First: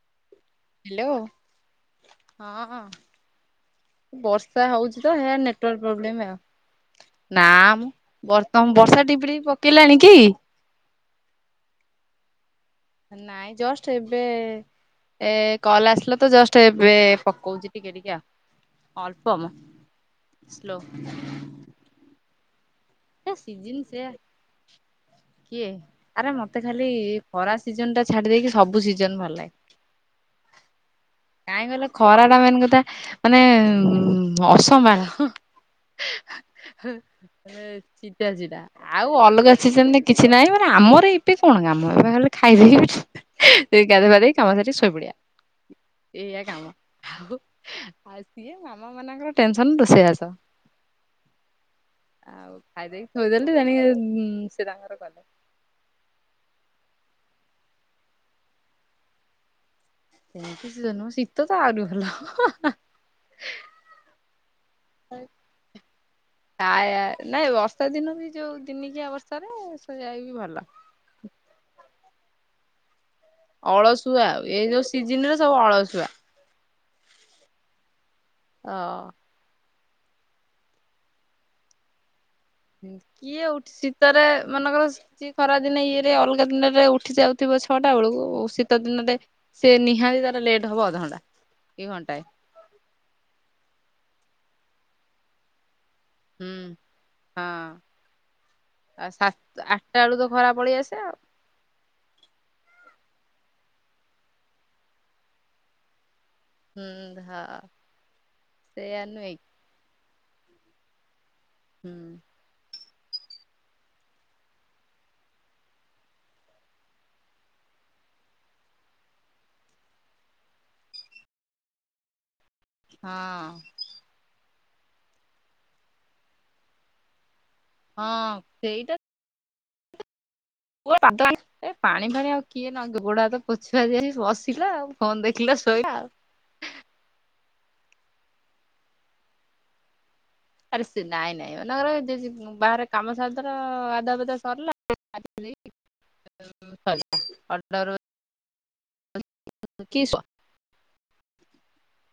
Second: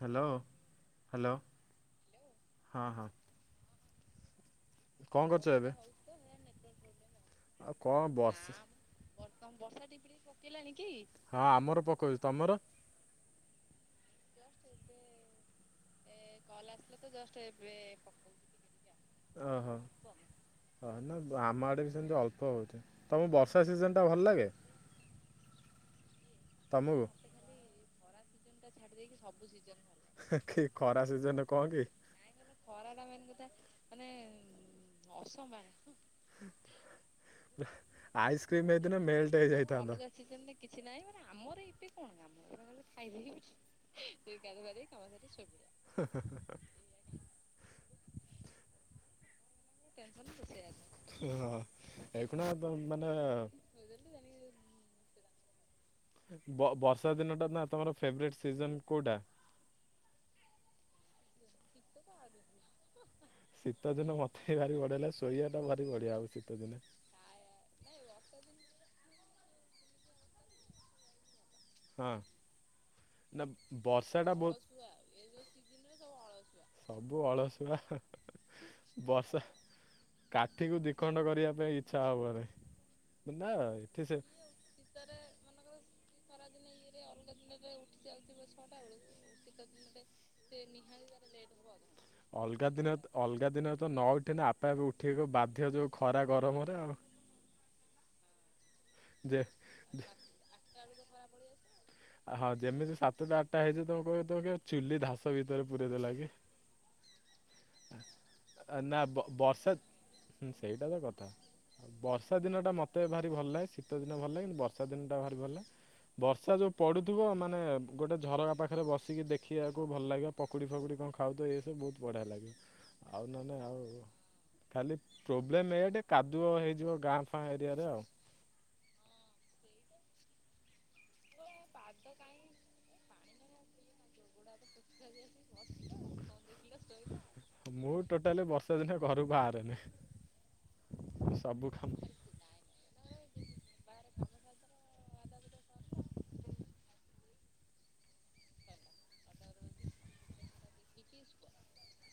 Hello hello ହଁ ହଁ ବର୍ଷା ହଉଛି ତ କଣ ହେ କରୁଛ ଏବେ ନେଟୱାର୍କ ପ୍ରୋବ୍ଲେମ ଆ ନା ଆଉ ମ କଣ ବ ବସ ତମ ବର୍ଷା ଟିପିଟିପି ପକେଇଲାଣି କି? ହଁ ଆମର ପକଉଛି ତମର? ନାଇଁ ଜଷ୍ଟ ଏବେ ଏ କଲ୍ ଆସିଲା ତ ଜଷ୍ଟ ଏବେ ପକଉଛି ଟିକେ ଟିକେ ଆଉ ଅଳ୍ପ ମ ଓହୋ ସ୍ଲୋ ହ ନା ଆମ ଆଡ଼େ ବି ସେମିତି ଅଳ୍ପ ହଉଚି। ତମକୁ ଏ ବର୍ଷା ସିଜିନ ସିଜନଟା ସେୟା ଭଲ ଲାଗେ? କିଏ ଆରେ ମ ସେ ଖାଲି ତମକୁ ଖରା ସିଜନଟା ଛାଡି ଦେଇକି ସବୁ ସିଜନ ଭଲ ଲାଗେ କି ଖରା ସିଜନରେ କଣ କାହିଁ କି? ଗଲା ଖରାଟା ମାନେ ତା କଥା ମାନେ ଅସମ୍ଭାଳ ହଁ ହିଁ। ହେଁ ଚିଟା ଚିଟା ଆଇସ୍କ୍ରିମ୍ ହେଇଦିନ ଆଉ ମେଲ୍ଟ ଅଲଗା ସିଜନରେ କିଛି ନାହିଁ ମାନେ ଆମର ଏବେ କଣ ଆମର କାମ ଏବେ କଣ ଖାଲି କାମ [unintelligible] କଲେ ଖାଇଦେଇକି ଖାଇଦେଇ ସେ ଗାଧୋଇ ପାଧେଇ କାମ ଗାଧେଇ ସାରି ପଧେଇ କାମ ଶୋଇପଡିବା ସାରିକି ସୋଇ ପଡିବ। ଏଇଆ କାମ ଆଉ ସିଏ ମାମା ମାନଙ୍କର ଟେନସନ୍ ରୁ ହଁ ହଁ ଏଖୁଣା ଦେଇକି ଥୋଇ ଡେଲି ତେଣିକି ସିଏ ତାଙ୍କର କଲେ। ବ-ବର୍ଷା ଦିନ ଟା ନା ତମର ଫେବରଟ ସିଜନ କୋଉଟା? ଶୀତ ତ ଆରି ଭଲ ହାଁ ହଁ ଶୀତଦିନ ମତେ ବି ଭାରି ବଢିଆ ଲାଗେ ଶୋଇବା ଟା ଭାରି ବଢିଆ ଆଉ ଶୀତ ଦିନ। [unintelligible] ନାଇବ ଶୀତ ଦିନ ବି ଯଉଁ ଦିନିକିଆ ଅବସ୍ଥାରେ ଶୋଇବା ବି ଭଲ। ହଁ। ନା ଅଳସୁଆ ବର୍ଷାଟା ବହୁତ ଏଇ ଯୋଉ ସିଜିନରେ ସବୁ ଅଳସୁଆ। ଅଳସୁଆ। ସବୁ ଅଳସୁଆ ହାଁ ଅ ହାଁ ବର୍ଷା। କାଠିକୁ ଦିଖଣ୍ଡ କରିବା ପାଇଁ ଇଚ୍ଛା ହବନି। କିଏ ନା ଉଠି ଏଠି ସେ ଶୀତରେ ମନେକର ସିଏ ଖରାଦିନେ ଇଏ ଅଲଗା ଦିନରେ ଉଠି ଯାଉଥିବ ଛଅଟା ବେଳକୁ ଶୀତ ଦିନରେ ସେ ନିହାତି ତାର ଲେଟ୍ ହବ ଅଧଘଣ୍ଟା। କି ଘଣ୍ଟାଏ ଅଲଗା ଦିନ ତ ଅଲଗା ଦିନ ତ ନ ଉଠେନ ଆପେ ଆପେ ଉଠେଇକୁ ବାଧ୍ୟ ଯୋଉ ଖରା ହୁଁ ଗରମରେ ଆଉ। ହଁ ଆ ସାତ ଯେ ଆଠଟା ବେଳୁ ତ ଖରା ପଳେଇ ଆସେ ଆଉ। ହଁ ଯେମିତି ସାତଟା ଆଠଟା ହେଇଛି ତମ କହ [unintelligible] ଚୁଲି ଘାସ ଭିତରେ ପୁରଇ ଦେଲା କି? ହୁଁ ଧ ନା ସେଇଆ ନୁହେଁ କି? ବ-ବର୍ଷା ହୁଁ ସେଇଟା ତ କଥା ଆଉ ହୁଁ। ବର୍ଷା ଦିନ ଟା ମତେ ଭାରି ଭଲ ଲାଗେ ଶୀ ଶିତ ଦିନ ଭଲ ଲାଗେନି ବର୍ଷା ଦିନଟା ଭାରି ଭଲ। ବର୍ଷା ଯଉଁ ପଡ଼ୁଥିବ ମାନେ ଗୋଟେ ଝରକା ପାଖରେ ବସିକି ଦେଖିବାକୁ ଭଲ ଲାଗିବ। ପକୁଡ଼ି ଫକୁଡ଼ି କଣ ଖାଉ ତ ଏସବୁ ବହୁତ ବଢ଼ିଆ ଲାଗେ। ଆଉ ନ ହଁ ନଲେ ଆଉ ଖାଲି ପ୍ରୋବ୍ଲେମ ଏୟା ଟେ କାଦୁଅ ହେଇଯିବ ଗାଁ ଫାଁ ଏରିଆରେ ଆଉ ହଁ ସେଇଟା [unintelligible] ଏ ପାଣି ଫାଣି ଆଉ କିଏ ନଇଁବ ଗୋଡ ହାତ ପୋଛୁଆଜି ଆ ବସିଲା ଆଉ। ଫୋନ ଦେଖିଲା ଶୋଇଲା ଆଉ। [unintelligible] ମୁଁ ଟୋଟାଲି ବର୍ଷା ଦିନେ ଘରୁ ବାହାରେନି। ଆରେ ସେ ନାଇଁ ନାଇଁ ସବୁ କାମ [unintelligible] ବାହାର କାମ ସାରି ଦେଲ ଆଧା ପାଧା ସରିଲା [unintelligible] [unintelligible] କି ସୁ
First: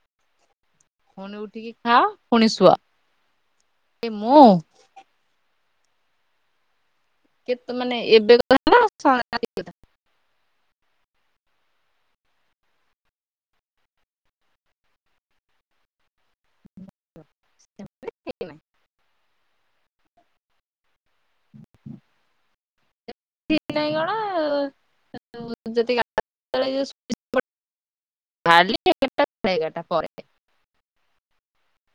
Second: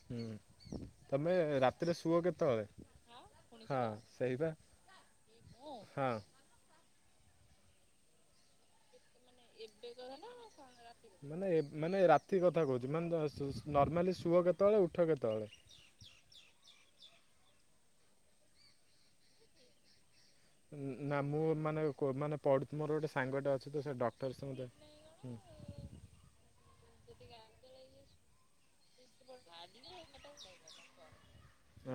ହୁଁ। ତମେ ପୁଣି ଉଠିକି ରାତିରେ ଖାଅ ଶୁଅ ପୁଣି କେତେବେଳେ ଶୁଅ ହଁ ଏ ମୁଁ ସେଇବା। ହଁ। କେତେ ମାନେ ଏବେ କଥା [unintelligible] ନା କଥା ଏବେକାର ନା [unintelligible] ମାନେ ମାନେ ରାତି କଥା କହୁଛି ଶୁ-ଶୁ ମାନେ ନର୍ମାଲି ଶୁଅ କେତେବେଳେ ଉଠ କେତେବେଳେ? [unintelligible] ନା ମୁଁ ମାନେ କୋ ମାନେ ପଢ଼ୁ ମୋର ଗୋଟେ ସାଙ୍ଗଟେ ଅଛି ତ ନାଇଁ ସେ କଣ ଡକ୍ଟର ସାଙ୍ଗତେ ହୁଁ। [unintelligible] ଖାଲି କେଟଗଟା ପରେ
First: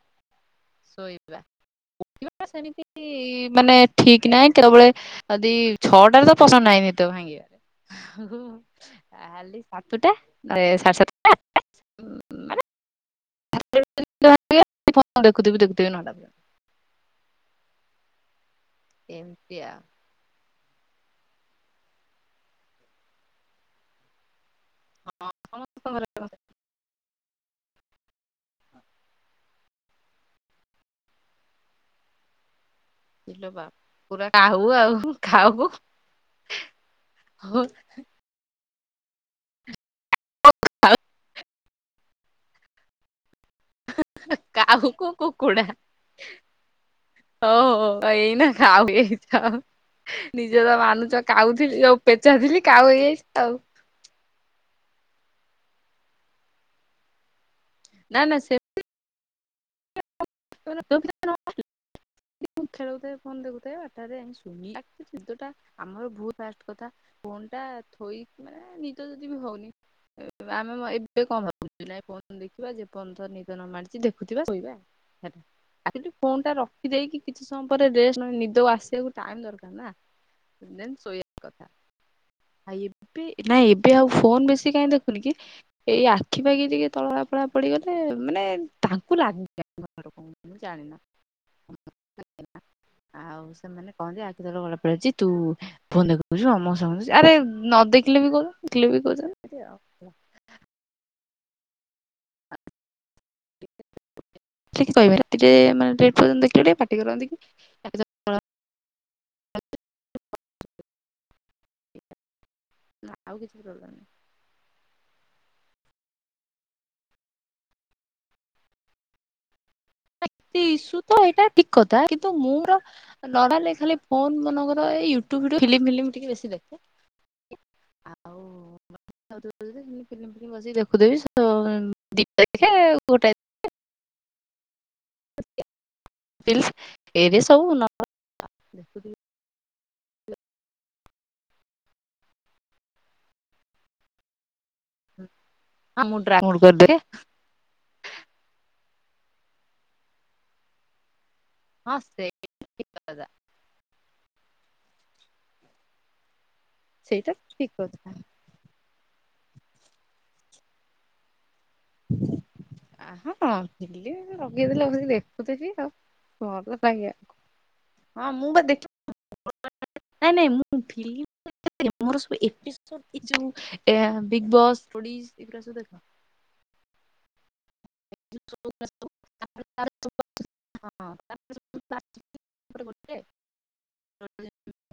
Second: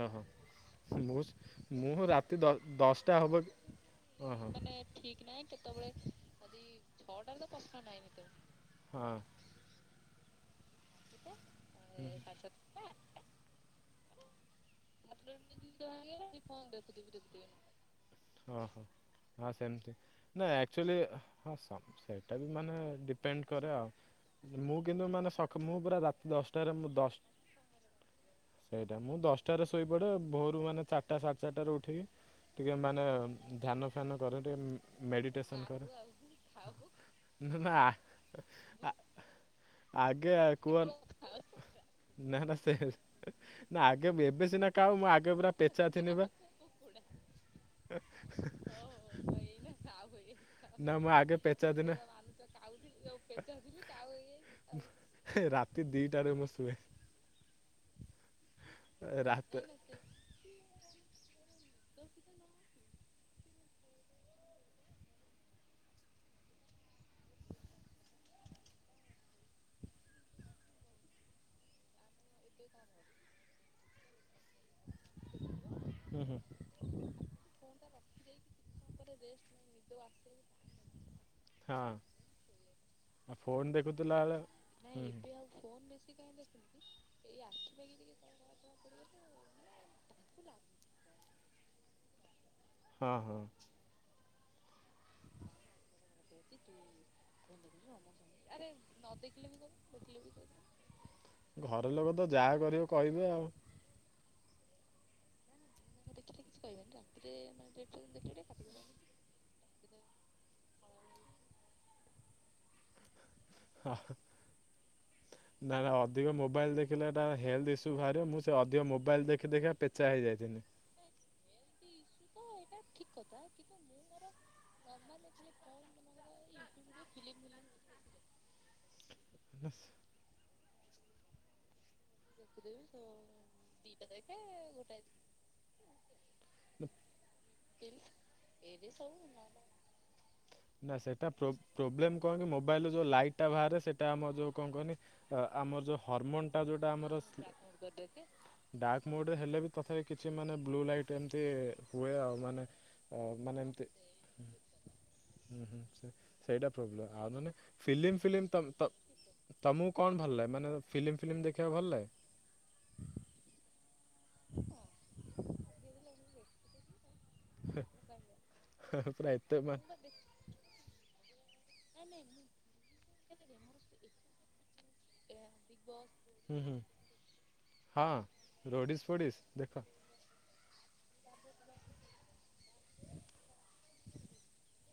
ଓହୋ। ମୁଁ ଶୋଇବା ମୁଁ ରାତି ଶୋଇବା ଦଶ ସେମିତି ଦଶଟା ହେବ ମାନେ ଠିକ ନାହିଁ କେତେବେଳେ ଅହଁ। ଯଦି ଛଅଟାରେ ତ ପସନ୍ଦ ନାହିଁନି ତ ଭାଙ୍ଗିବାରେ। ହଁ। ତାହେଲେ ସାତଟା ନହେଲେ ସାଢ ସାତ। ନହେଲେ ସାଢ଼େ ସାତ [unintelligible] ଫୋନ ଦେଖୁଥିବି ଦେଖୁଥିବି ନଟା ପଯ୍ୟନ୍ତ। ଓହୋ ହଁ ଏମିତି ଆଉ ସେମତି। ନା ଆକ୍ଚୁଆଲି ହଁ ସେଇଟା ବି ମାନେ ଡିପେଣ୍ଡ କରେ ଆଉ। ମୁଁ କିନ୍ତୁ ମାନେ ସକ ମୁଁ ପୁରା ସମସ୍ତଙ୍କର ରାତି ଦଶଟାରେ ମୁଁ ଦଶ ସେଇଟା ମୁଁ ଦଶଟାରେ ଶୋଇପଡ଼େ ଭୋରୁ ମାନେ ଚାରିଟା ସାଢ଼େ ଚାରିଟାରେ ଉଠିକି ଟିକେ ମାନେ ଇଲୋ ବା ଧ୍ୟାନ ଫ୍ୟାନ ପୁରା କରେ କାହୁ ଆଉ ଟିକେ ମେଡ଼ିଟେସନ୍ କାହୁ କରେ। ନା ନା। ଆ- ଆଗେ କୁହନ୍ ନା ନା ସେ ନା ଆଗେ ଏବେ ସିନା କାଉ କାହୁକୁ ମୁଁ ଆଗେ ପୁରା ପେଚା ଥିଲି ବା। ହଉ ଏଇନା ଖାଉ ଏଇ ଖାଉ ନିଜେ ତ ନା ମୁଁ ମାନୁଛ ଆଗେ ପେଚା କାଉଥିଲି ଥିନି। ଯଉ ପେଚା ଥିଲି କାଉ ହେଇଯାଇଛି ଆଉ। ରାତି ଦିଟାରେ ମୁଁ ଶୁଏ। ନା ନା ସେ ରାତ [inaudible] [unintelligible] ଖେଳଉଥାଏ ଫୋନ ଦେଖୁଥାଏ, ବାରଟା ରେ ଯାଇଁ ସୁଏ [unintelligible] ଆମର ଭୁଲ ଫାଷ୍ଟ କଥା। ଫୋନ୍ ଟା ଥୋଇକି ମାନେ ନିିଦ ଯଦି ବି ହଉନି। ଆମେ ଏବେ କଣ ଭାବୁଛୁ ନାଇ ଫୋନ ଦେଖିବା ଯେପର୍ଯ୍ୟନ୍ତ ନିଦ ନ ମାଡିଛି ଦେଖୁଥିବା ଶୋଇବା ଆଉ। ଆକଚୁଆଲି ଫୋନ୍ ଟା ରଖିଦେଇକି କିଛି ସମୟ ପରେ ରେ ନିଦ ଆସେ ଟାଇମ ଦରକାର ନା ଦେନ୍ ଶୋଇବା ହଁ କଥା। ଆଉ ଆଉ ଏବେ ନାଇଁ ଫୋନ୍ ଏବେ ଆଉ ଦେଖୁଥିଲା ବେଳେ ଫୋନ ବେଶୀ କାହିଁ ଦେଖୁନି କି ଏଇ ଆଖି ଫାଖି ଟିକେ ତଳ କଳା ଫଳା ପଡିଗଲେ ମାନେ ତାଙ୍କୁ ଲାଗେ [inaudible] ମୁଁ ଜାଣେନା। ହଁ ହଁ ଆଉ ସେମାନେ କହନ୍ତି ଆଖି ତଳ କଳା ପଡି ଯାଇଛି ତୁ ଫୋନ ଦେଖୁଚୁ ଅମକ ସମକ, ଆରେ ନ ଦେଖ ଦେଖିଲେ ବି କହୁଛନ୍ତି, ଦେଖିଲେ ବି କହୁଚନ୍ତି ଏମତି ଆଉ। ଘର ଲୋକ ତ ଯାହା କରିବ କହିବେ ଆଉ। ସେ କିଛି କହିବେନି, [unintelligible] ଦେଖନ୍ତି ପାଟି କରନ୍ତି କି ଦେଖୁଛନ୍ତି ଟିକେ ପାଟି କରନ୍ତି। ନା ଆଉ କିଛି ପ୍ରୋବ୍ଲେମ ହ ହ୍। ନା ଅଧିକ ମୋବାଇଲ ଦେଖିଲା ଟା ହେଲ୍ଥ ଇସ୍ୟୁ ବାହାରେ ମୁଁ ସେ ଅଧିକ ମୋବାଇଲ ଦେଖି ଦେଖିକା ପେ ଇସୁ ତ ଏଇଟା ଠିକ କଥା କିନ୍ତୁ ମୁଁ ତ ନଡଲେ ଖାଲି ଫୋନ ମନେକର ୟୁ ଟ୍ୟୁବ୍ ଫିଲ୍ମ ବିଲମ ବେଶି ଦେଖେ। ଆଉ [inaudible] ଫିଲ୍ମ ଫିଲ୍ମ ବସିକି ଦେଖୁଥିବି ସ ଦେଖୁଥିବି ତ ଦିଟା ଯାକେ ଗୋଟେ ଯାକେ [inaudible] ଏରେ ସବୁ ନ୍ ଦେଖୁଥିବି। ନା ସେଇଟା ପ୍ରୋବ-ପ୍ରୋବ୍ଲେମ୍ କଣକି ମୋବାଇଲରେ ଯୋଉ ଲାଇଟ୍ଟା ବାହାରେ ସେଟା ଆମର ଯଉ କଣ କହନି ଆ ଆମର ଯୋଉ ହଁ ମୁଁ ଡ୍ରାମୋଡ ହର୍ମୋନ୍ଟା ଯୋଉଟା କରିଦିଏ ଆମର ଡାର୍କ ମୋଡ୍ ରେ ହେଲେ ବି ତଥାପି କିଛି ବ୍ଲୁ ଲାଇଟ ଏମତି ହଁ ହୁଏ ଆଉ ସେଇ ମାନେ କଥା ମାନେ ଏମିତି ହୁଁ ହୁଁ ସେ ସେଇଟା ପ୍ରୋବ୍ଲେମ୍ ସେଇଟା ଆଉ ନହେଲେ ଠିକ କଥା। ଫିଲ୍ମ ଫିଲ୍ମ୍ ତମ ତ୍ ତମକୁ କଣ ଭଲ ଲାଗେ, ମାନେ ଫିଲ୍ମ ଫିଲ୍ମ ଦେଖିବାକୁ ଭଲ ଲାଗେ? [unintelligible] ଆହ କଣ୍ ଫିଲ୍ମ ଲଗେଇଦେଲେ ବସିକି ଦେଖୁଥିବି ଆଉ ଭଲ ପାଇବା କଣ। ହଁ ମୁଁ ବା ଦେଖି ପୁରା ଏତେ ମାନେ [inaudible] ନାଇଁ ନାଇଁ ମୁଁ ଫିଲ୍ ତ ଦେଖେ ମୋର ସବୁ ଏପିସୋଡ ଏ ଯୋଉ ଏଆ ବିଗ୍ ବସ୍। ରୋଡିଜ ଏଗୁରା ସବୁ ଦେଖି। ହୁଁ ହୁଁ ହଁ ରୋ଼ଡିସ ଫୋଡ଼ିସ ଦେଖ। ହଁ ତାପରେ ସବୁ। [unintelligible] [unintelligible]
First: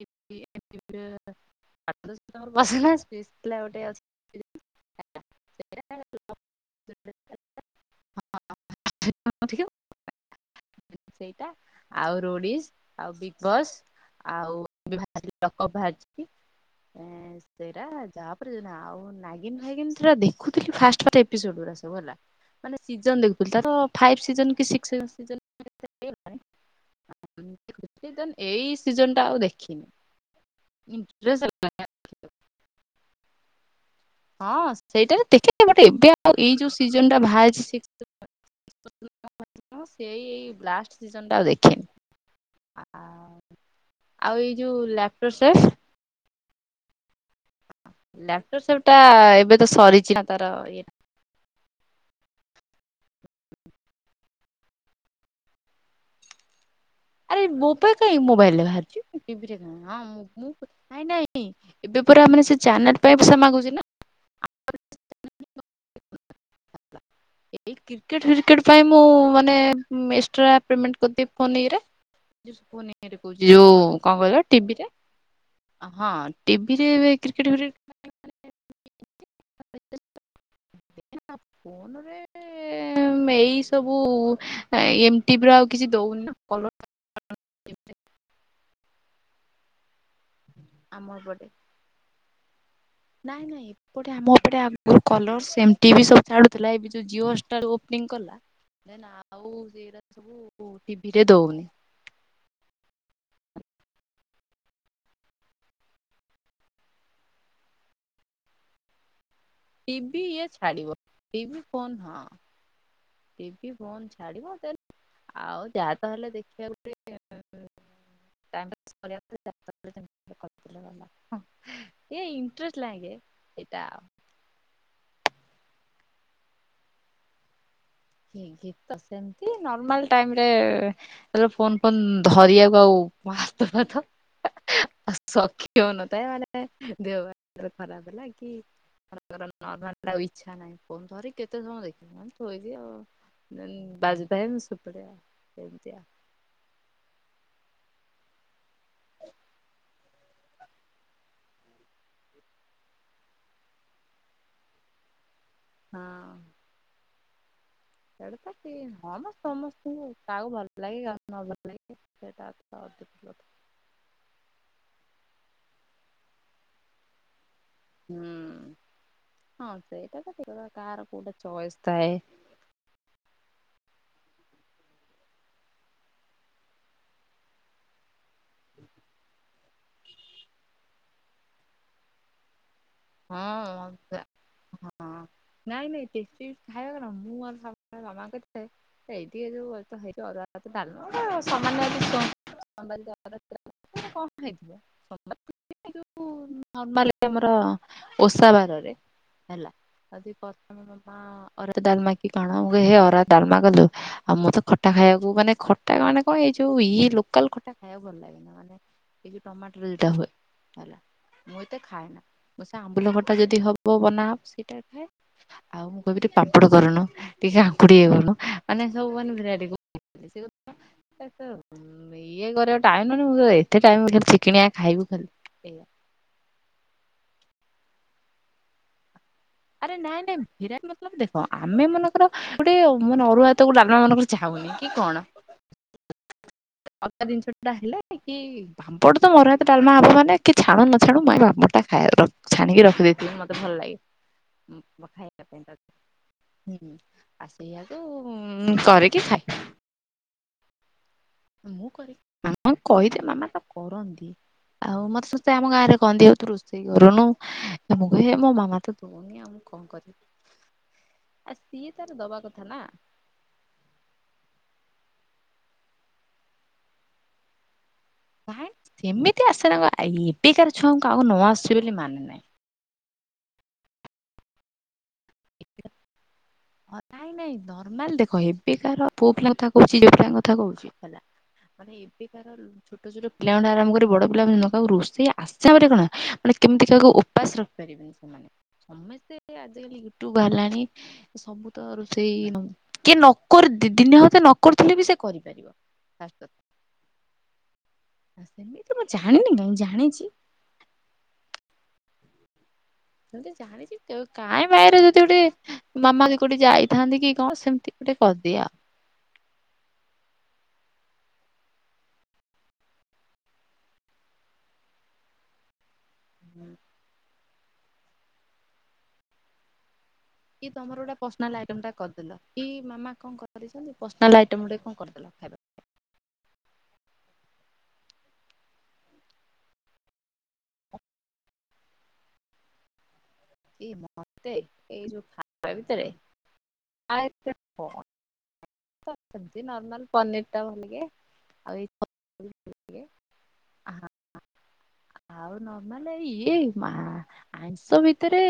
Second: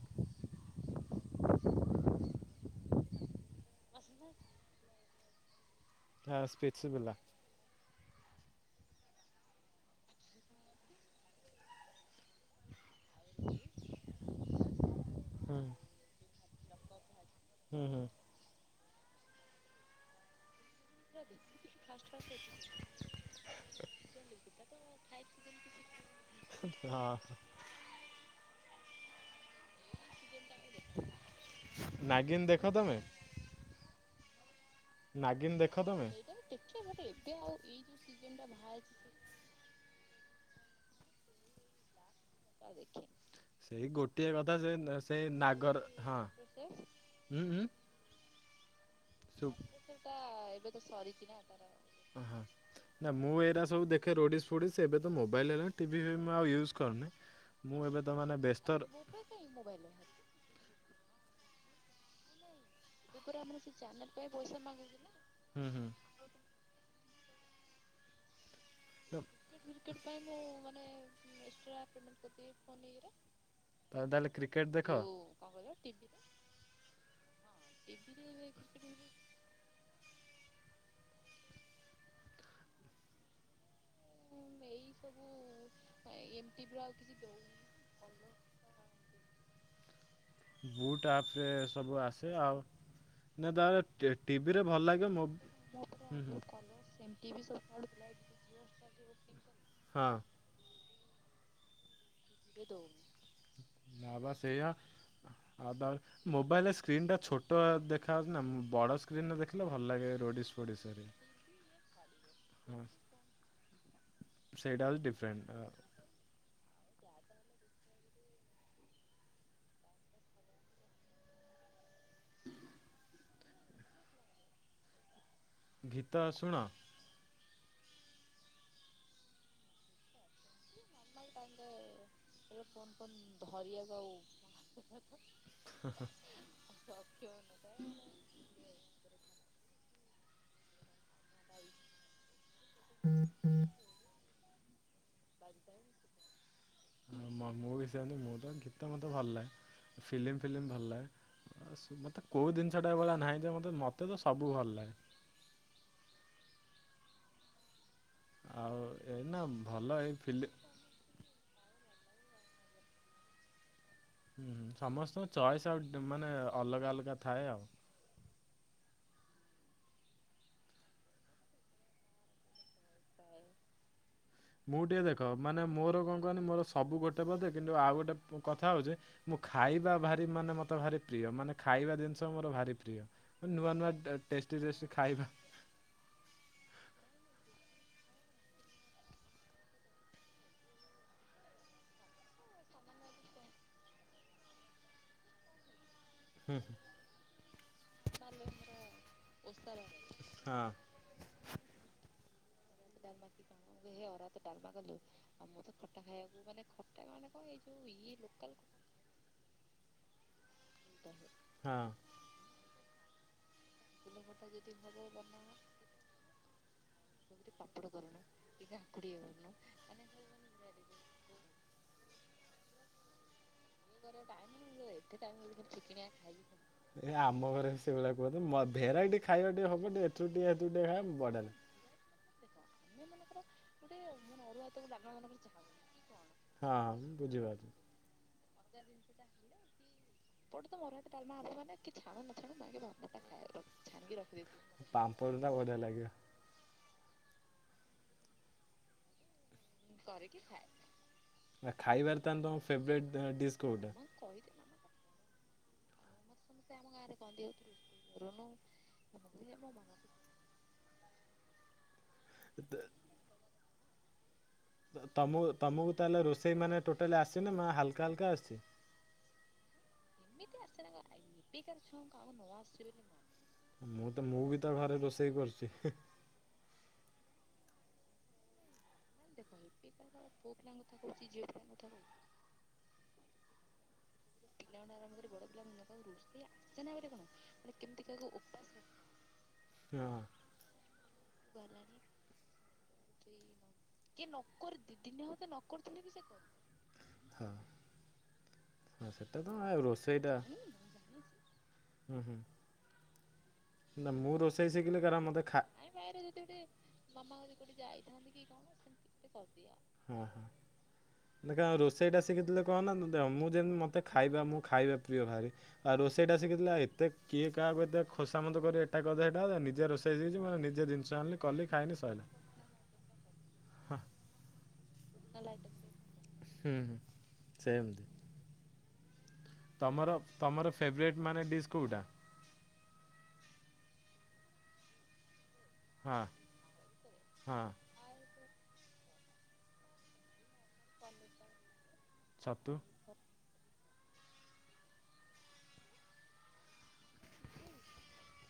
[unintelligible] [unintelligible] ଝାସ ସ୍ପିଛି ବୁଲା। [unintelligible] ସେଇଟା ଆଉ ରୋଡିସ୍‌, ଆଉ ବିଗ ବସ୍। ଆଉ ହୁଁ [unintelligible] ଏଁ ହୁଁ ସେଇରା ହୁଁ ଜା। ପରୀଜିନା ଆଉ ନାଗିନ୍ ଫାଗିନ୍ ସେରା ଦେଖୁଥିଲି ଫାଷ୍ଟ। ଫାଷ୍ଟ ଏପିସୋଡ୍‌ ଗୁରା ସବୁ ହେଲା ମାନେ ସିଜନ ଦେଖୁଥିଲି ତାର ଫାଇବି ସିଜନ କି ସିକ୍ସ ସିଜ ସିଜନ୍‌। ହଁ [unintelligible] ଏଇ ସିଜନ ଟା ଆଉ ଦେଖିନି। [unintelligible] ଇନଟ୍ରେସ ହେଲା। ନାଗିନ୍‌ ଦେଖ ତମେ? ହଁ ସେଇଟା ରେ ଦେଖେ ନାଗିନ୍ ବଟ ଦେଖ ତମେ? ଏବେ ଆଉ ଏଇ ଯୋଉ ସିଜନ ଟା ବାହାରିଛି ସେ ସିଜନ୍। [unintelligible] ସେଇ ଏଇ ଲାଷ୍ଟ ସିଜନ ଟା ଆଉ ଦେଖେନି। ସେଇ ଗୋଟିଏ ଆଉ ଏଇ କଥା ସେ ଯୋଉ ସେଇ ଲାପଟପ୍ ସେଫ୍ ନାଗର। ହଁ ଉଁ ଉଁ। ଲ୍ୟାପଟର ସୋ ଟା ଏବେ ତ ସରିଛି ନା ତାର ଇଏ। ଓ ହଁ। ନା ମୁଁ ଏରା ସବୁ ଦେଖେ ରୋଡ଼ିସ ଫୋଡ଼ିସ୍ ଏବେ ତ ମୋବାଇଲ୍ ହେଲା ଟିଭି ଫିବି ମୁଁ ଆଉ ୟୁଜ୍ କରୁନି ‌। ଆରେ ମୋ ପାଖରେ କାଇଁ ମୋବାଇଲ ରେ ବାହାରୁଛି ଟିଭିରେ କାଇଁ ହଁ ମୁଁ ମୁଁ। ନାଇଁ ନାଇଁ ଏବେ ପୁରା ମାନେ ସେ ଚାନେଲ। ସେ ପୁରା ମାନେ ସେ ଚ୍ୟାନେଲ ପାଇଁ ପଇସା ମାଗୁଛି ନାଁ। ଏଇ କ୍ରିକେଟ ଫ୍ରିକେଟ। ସେଥି ପାଇଁ ମୁଁ ହୁଁ ମାନେ ଉଁ ଏକ୍ସଟ୍ରା ପେମେଣ୍ଟ କରିଦିଏ ଫୋନ ଇଏରେ ଯୋଉ ଫୋନ‌ ଇ ଏ। କହୁଛି ଯୋଉ କଣ ତାହେଲେ କହିଲ କ୍ରିକେଟ ଟିଭିରେ ଦେଖ? ହଁ ଟିଭିରେ ଏ କ୍ରିକେଟ ଫ୍ରିକେଟ। ଟିଭି ରେ ଉ ଏ କ୍ରିକେଟ ଫ୍ରିକେଟ। [unintelligible] ଫୋନ ରେ ଏଇସ ସବୁ ଏମିତି ପରା ଆଉ କିଛି ଦଉନି ନା କଲ। ନୁଆ ଆଉ କିଛି ଦଉନି। ବୁଟ୍ ଆମ ଆପସ ରେ ଏପଟେ। ସବୁ ଆସେ ଆଉ। ନାଇଁ ନା ନାଇଁ ତାର ଏପଟେ ଆମ ଟିଭିରେ ଭଲ ଏପଟେ ଲାଗେ ମୋ କଲର୍ ଏମ ଟିଭି ହୁଁ ସବୁ ହୁଁ। ଛାଡୁଥିଲା ଏ ଯୋଉ ଜିଓ ଷ୍ଟାର ଓ। ଓପନିଙ୍ଗ କଲା ଦେନ ଆଉ ସେଇ ଗୁରା ହଁ ସବୁ ଟିଭିରେ ଦଉନି। ନା ବା ସେଇଆ। ଆଉ ବା ଉ ମୋବାଇଲ ରେ ସ୍କ୍ରିନ୍ ଟା ଛୋଟ ଦେଖାହଉଛି ନା ବଡ ସ ସ୍କ୍ରିନ୍ ରୁ ଦେଖିଲେ ଭଲ ଲାଗେ ଟିଭି ଇଏ ରୋଡ଼ିସ୍ ଛାଡିବ ଫୋଡ଼ିଶ ଟିଭି ଫୋନ ହଁ ଘରିକା ହଁ। ଟିଭି ଫୋନ୍‌ ଛାଡିବ ସେଇଟା ଜେନ ହେଉଛି ଡିଫରେଣ୍ଟ ଆଉ ଯାହା। ତାହେଲେ ଦେଖିବା ଗୋଟେ [unintelligible] ସେଟା କରିଦେଲେ ଗଲା ଏଇଆ ଇନଟ୍ରେଷ୍ଟ ଲାଗେ ସେଇଟା। ଗୀତ ଶୁଣ। ଗୀତ ସେମତି ନର୍ମାଲ ଟାଇମରେ। ଯୋଉ ଫୋନ୍ ଫୋନ୍ ଧରିଆକୁ ଆଉ ମୋ ହାତ ଫାଥ। ସଖି ହଉ ନଥାଏ ମାନେ ଦେହ ପା କେତେବେଳେ ଖରାପ ହେଲା କି। ଧର ନର୍ମାଲି ଆଉ ଇଛା ନାହିଁ ଫୋନ ଧରି କେତେ ସମୟ ଦେଖିବୁ ମୁଁ ଏମତୀ ଥୋଇଦିଏ ଆଉ। ବାଜ ପାଇନି ଉପରେ ଏମିତିଆ। ମୁଁ ବି ସେମିତି ମୁଁ ତ ଗୀତ ମତେ ଭଲ ଲା ଫିଲ୍ମ ଫ୍ଲିମି ଭଲ ଲଗେ। ଆ ସ୍ ମତେ କୋଉ ଜିନିଷଟା ଏଭଳିଆ ନାହିଁ ଯେ ମତେ ମତେ ତ ସବୁ ଭଲ ଲାଗେ। ହଁ। ସେଇଟା ତ କି ଆଉ ଏଇନା ଭଲ ଏଇ ଫିଲ ଲାଗି ଆ ନ ଲାଗ ସେଟା [unintelligible] ହୁଁ ହୁଁ ସମସ୍ତଙ୍କ ଚଏସ୍ ଆଉ ମାନେ ଅଲଗା ଅଲଗା ଥାଏ ଆଉ। ହୁଁ ହଁ ସେଇଟା ଟିକ୍ କଥା କାହାର କୋଉଟା ଚଏସ୍ ଥାଏ। ମୁଁ ଟିକେ ଦେଖ ମାନେ ମୋର କଣ କହନି ମୋର ସବୁ ଗୋଟେ ପଟେ କିନ୍ତୁ ଆଉ ଗୋଟେ କଥା ହଉଛି ମୁଁ ଖାଇବା ଭାରି ମାନେ ମତେ ଭାରି ପ୍ରିୟ ମାନେ ଖାଇବା ଜିନିଷ ମୋର ଭାରି ପ୍ରିୟ। ନୂଆ ନୂଆ ହଁ ଟେଷ୍ଟି ଟେଷ୍ଟି ଖାଇବା। ନାଇଁ ନାଇଁ ଟେଷ୍ଟି ଖାଇବା କଣ ମୁଁ [unintelligible] ଆର ମାମା କରିଥାଏ। ଏଇ ଟିକେ ଯୋଉ ହେଇ ଅରୁଆ ତ ଡାଲ ସମାନ [unintelligible] କଣ ଖାଇଥିବେ [unintelligible] ଯମା ଆମର ଓଷା ବାରରେ ହେଲା ଯଦି ହଁ ପ୍ରଥମେ ମା ଅରୂଆ ଡାଲମା କଣ ମୁଗ ହେ ଅରୂଆ ଭାତ ଡଲମା କଲୁ ଆଉ ମୁଁ ତ ଖଟା ଖାଇବାକୁ ମାନେ ଖଟା ମାନେ କ ଏଇ ଯୋଉ ଇଏ ଲୋକାଲ ଖଟା ଏଟା ଖାଇବାକୁ ଭଲଲାଗେ ନା ମାନେ ଏ ଯୋଉ ଟମାଟୋ ରେ ଯଉଟା ହୁଏ। ମୁଁ ହଁ ଏଟା ଖଏନା। ମୁଁ ସେ ଆମ୍ବୁଲଖଟା ଯଦି ହବ ବନାହବ ସେଇଟା ଖାଏ ଆଉ ମୁଁ କହିବି ଟିକେ ପାମ୍ପଡ କରୁନୁ ଟିକେ ଆଙ୍କୁ ଟିକେ କରୁନୁ ମାନେ ସବୁ ମାନେ ଭେରାଇଟି ଇଏ କରିବା ଟାଇନନ ମୁଁରେ [unintelligible] ତୋରେ ଟାଇମ୍ ମିଳ ଏତେ ଟାଇମ୍ ମିଳିଲେ ଏ ଚିକିଣିଆ ଖାଇବୁ। ଏ ଆମ ଘରେ ସେଇଭଳିଆ କୁହନ୍ତି ମୋ ଭେରାଇଟି ଖାଇବା ଟିକେ ହବ ଆରେ ନାଇଁ ଏଥରୁ ନାଇଁ ଟିକେ ହେ ଥରୁ ଭେରାଇଟି ଟିକେ ଖାଇବା ବଢିଆ ଦେଖ ଲାଗେ। ଆମେ ମନେକର ଗୋଟେ ମାନେ ଅରୁଆ ଭାତ କୁ ଡାଲମା ମନେକର ଯାଉନି କି କଣ? ହଁ ହଁ ମୁଁ ଅଧା ଜିନିଅ ବୁଝିପାରୁଛି ଟା ହେଲେ କି ପାମ୍ପଡ ତ ଆରୁଆ ଭାତ ଡାଲମା ହବ ମାନେ କି ପଟେ ତ ଛାଣୁ ମୋର ନ ଅରୁଆ ଭାତ ଛାଣୁ ମୁଁ ଡାଲମା ଆଗେ ହବ ମାନେ ପାମ୍ପଡଟା କି ଛାଣା ଖାଇବା ନ ଛାଣିକି ରଖିଦେଇଥିବି ଛାଣା ମତେ ଭଲ [inaudible] ଲାଗେ ଛାଣିକି ରଖିଦେଇଥିବ ପାମ୍ପଡ ଖାଇବା ଟା ପାଇଁ ବଢ଼ିଆ ତାକୁ ଲଗେ। ହୁଁ ଆଉ ସେଇଆକୁ କରିକି ଖଇବା। କରିକି ଖାଇବ। ମୁଁ କରିକି ଖାଇବାରେ ତାନେ ତମ ମାମା କହିଦିଏ ଫେବ୍ରାଇଟି ମାମା ତ ଡିଶି କୋଉଟା? କରନ୍ତି। ଆଉ ମୋତେ ସମସ୍ତେ ଆମ ଗାଁ ରେ କହନ୍ତି ରୋଷେଇ କରୁନୁ ମୁଁ କହେ ମୋ ମାମା ତ ଦଉନି ମୁଁ ଆଉ କଣ କରିବି? ସିଏ ତାର ଦବା କଥା ନା। ତ- ତ ତମକୁ ତମକୁ ତା ହେଲେ ରୋଷେଇ ମାନେ ଟୋଟାଲି ଆସେନା ମା ହାଲ ବାହେ ସେମିତି ଆସେନା ଏବେକାର ଛୁଆଙ୍କୁ କହାକୁ ନ ଆସୁଛି ବୋଲି ମାନେ ନାହିଁ। ନ ଆସୁଛି ବୋଲେ ମୁଁ ତ ମୁଁ ବି ତ ଘରେ ରୋଷେଇ କରୁଛି। ହ ନାଇଁ ନାଇଁ ନର୍ମାଲ ଦେଖ ଏବେ କାର ପୁଅ ପିଲାଙ୍କ କଥା କହୁଛି ଝିଅ ପିଲାଙ୍କ କଥା କହୁଛି ହେଲା ମାନେ ଏବେ କାର ଛୋଟ ଛୋଟ ପିଲାମାନଙ୍କୁ ଆରମ୍ଭ କରି ବଡ ପିଲା ମିନ କାହାକୁ ରୋଷେଇ ଆସେ ମାନେ କଣ ମାନେ କେମିତି କାହାକୁ ଉପାସ ରଖିପାରିବେନି ସେମାନେ ସମସ୍ତେ ଆଜିକାଲି ହଁ ୟୁଟ୍ୟୁବ ବାହାରିଲାଣି ସବୁ ତ ରୋଷେଇ କିଏ ନ କର ଦି ଦିନି ହଉ ନକରୁଥିଲେ ବି ସେ କରିପାରିବ। ହଁ ସେମିତି ମୁଁ ହଁ ସେଟା ତ ଜାଣିନି ଆଉ ନାହିଁ ଜାଣିଚି। ରୋଷେଇଟା ହୁଁ ହୁଁ। ଯଦି ଜାଣିଛି ନା ମୁଁ କାଏଁ ରୋଷେଇ ଶିଖିଲି ବାଇରେ ଯଦି କାରଣ ଗୋଟେ ମୋତେ ଖା ମାମା କୋଉଠି ଯାଇଥାନ୍ତି କି କଣ ସେମିତି ଗୋଟେ ପଦିଆ ପଦୀ ହଁା ହଁା। ହେଲେ କାଓ ରୋଷେଇଟା ଶିଖିଥିଲେ କହନା ଦେଖ ମୁଁ ଯେମିତି ଖାଇବା ମୁଁ ଖାଇବା ପ୍ରିୟ ଭାରି। ଆଉ ରୋଷେଇ ଟା ଆଉ। ଶିଖିଥିଲା ଏତେ କିଏ କାହାକୁ ଏତେ ଖୋସା ମତ କରି ଏଟା କରିଦେ ହେଟା କରିଦେ ନିଜେ ରୋଷେ ନିଜେ ଜିନିଷ ଆଣିଲି କଲି ଖାଇନି ସଇଲା। କିଇ ମାମା କଣ କରିଛନ୍ତି ହଁ ପର୍ସନାଲ ଆଇଟମ ଗୁଟେ କଣ କରିଦେଲା ଖାଇବା। ହୁଁ ହୁଁ ସେମତି। ତମର ତମର ଫେବରେଟ୍ ମାନେ ଡିସ୍ କେଉଁଟା? କି ମଟେ ଏଇ ଯୋଉ ଖାଇବା ଭିତରେ ହଁ ହଁ ସବଜି ନର୍ମାଲ ପନିର ଟା ଭଲକି ଆଉ ଏ ଛତୁ ଆଉ ନର୍ମାଲି ଇଏ ମା ଆଇଁଷ ଭିତରେ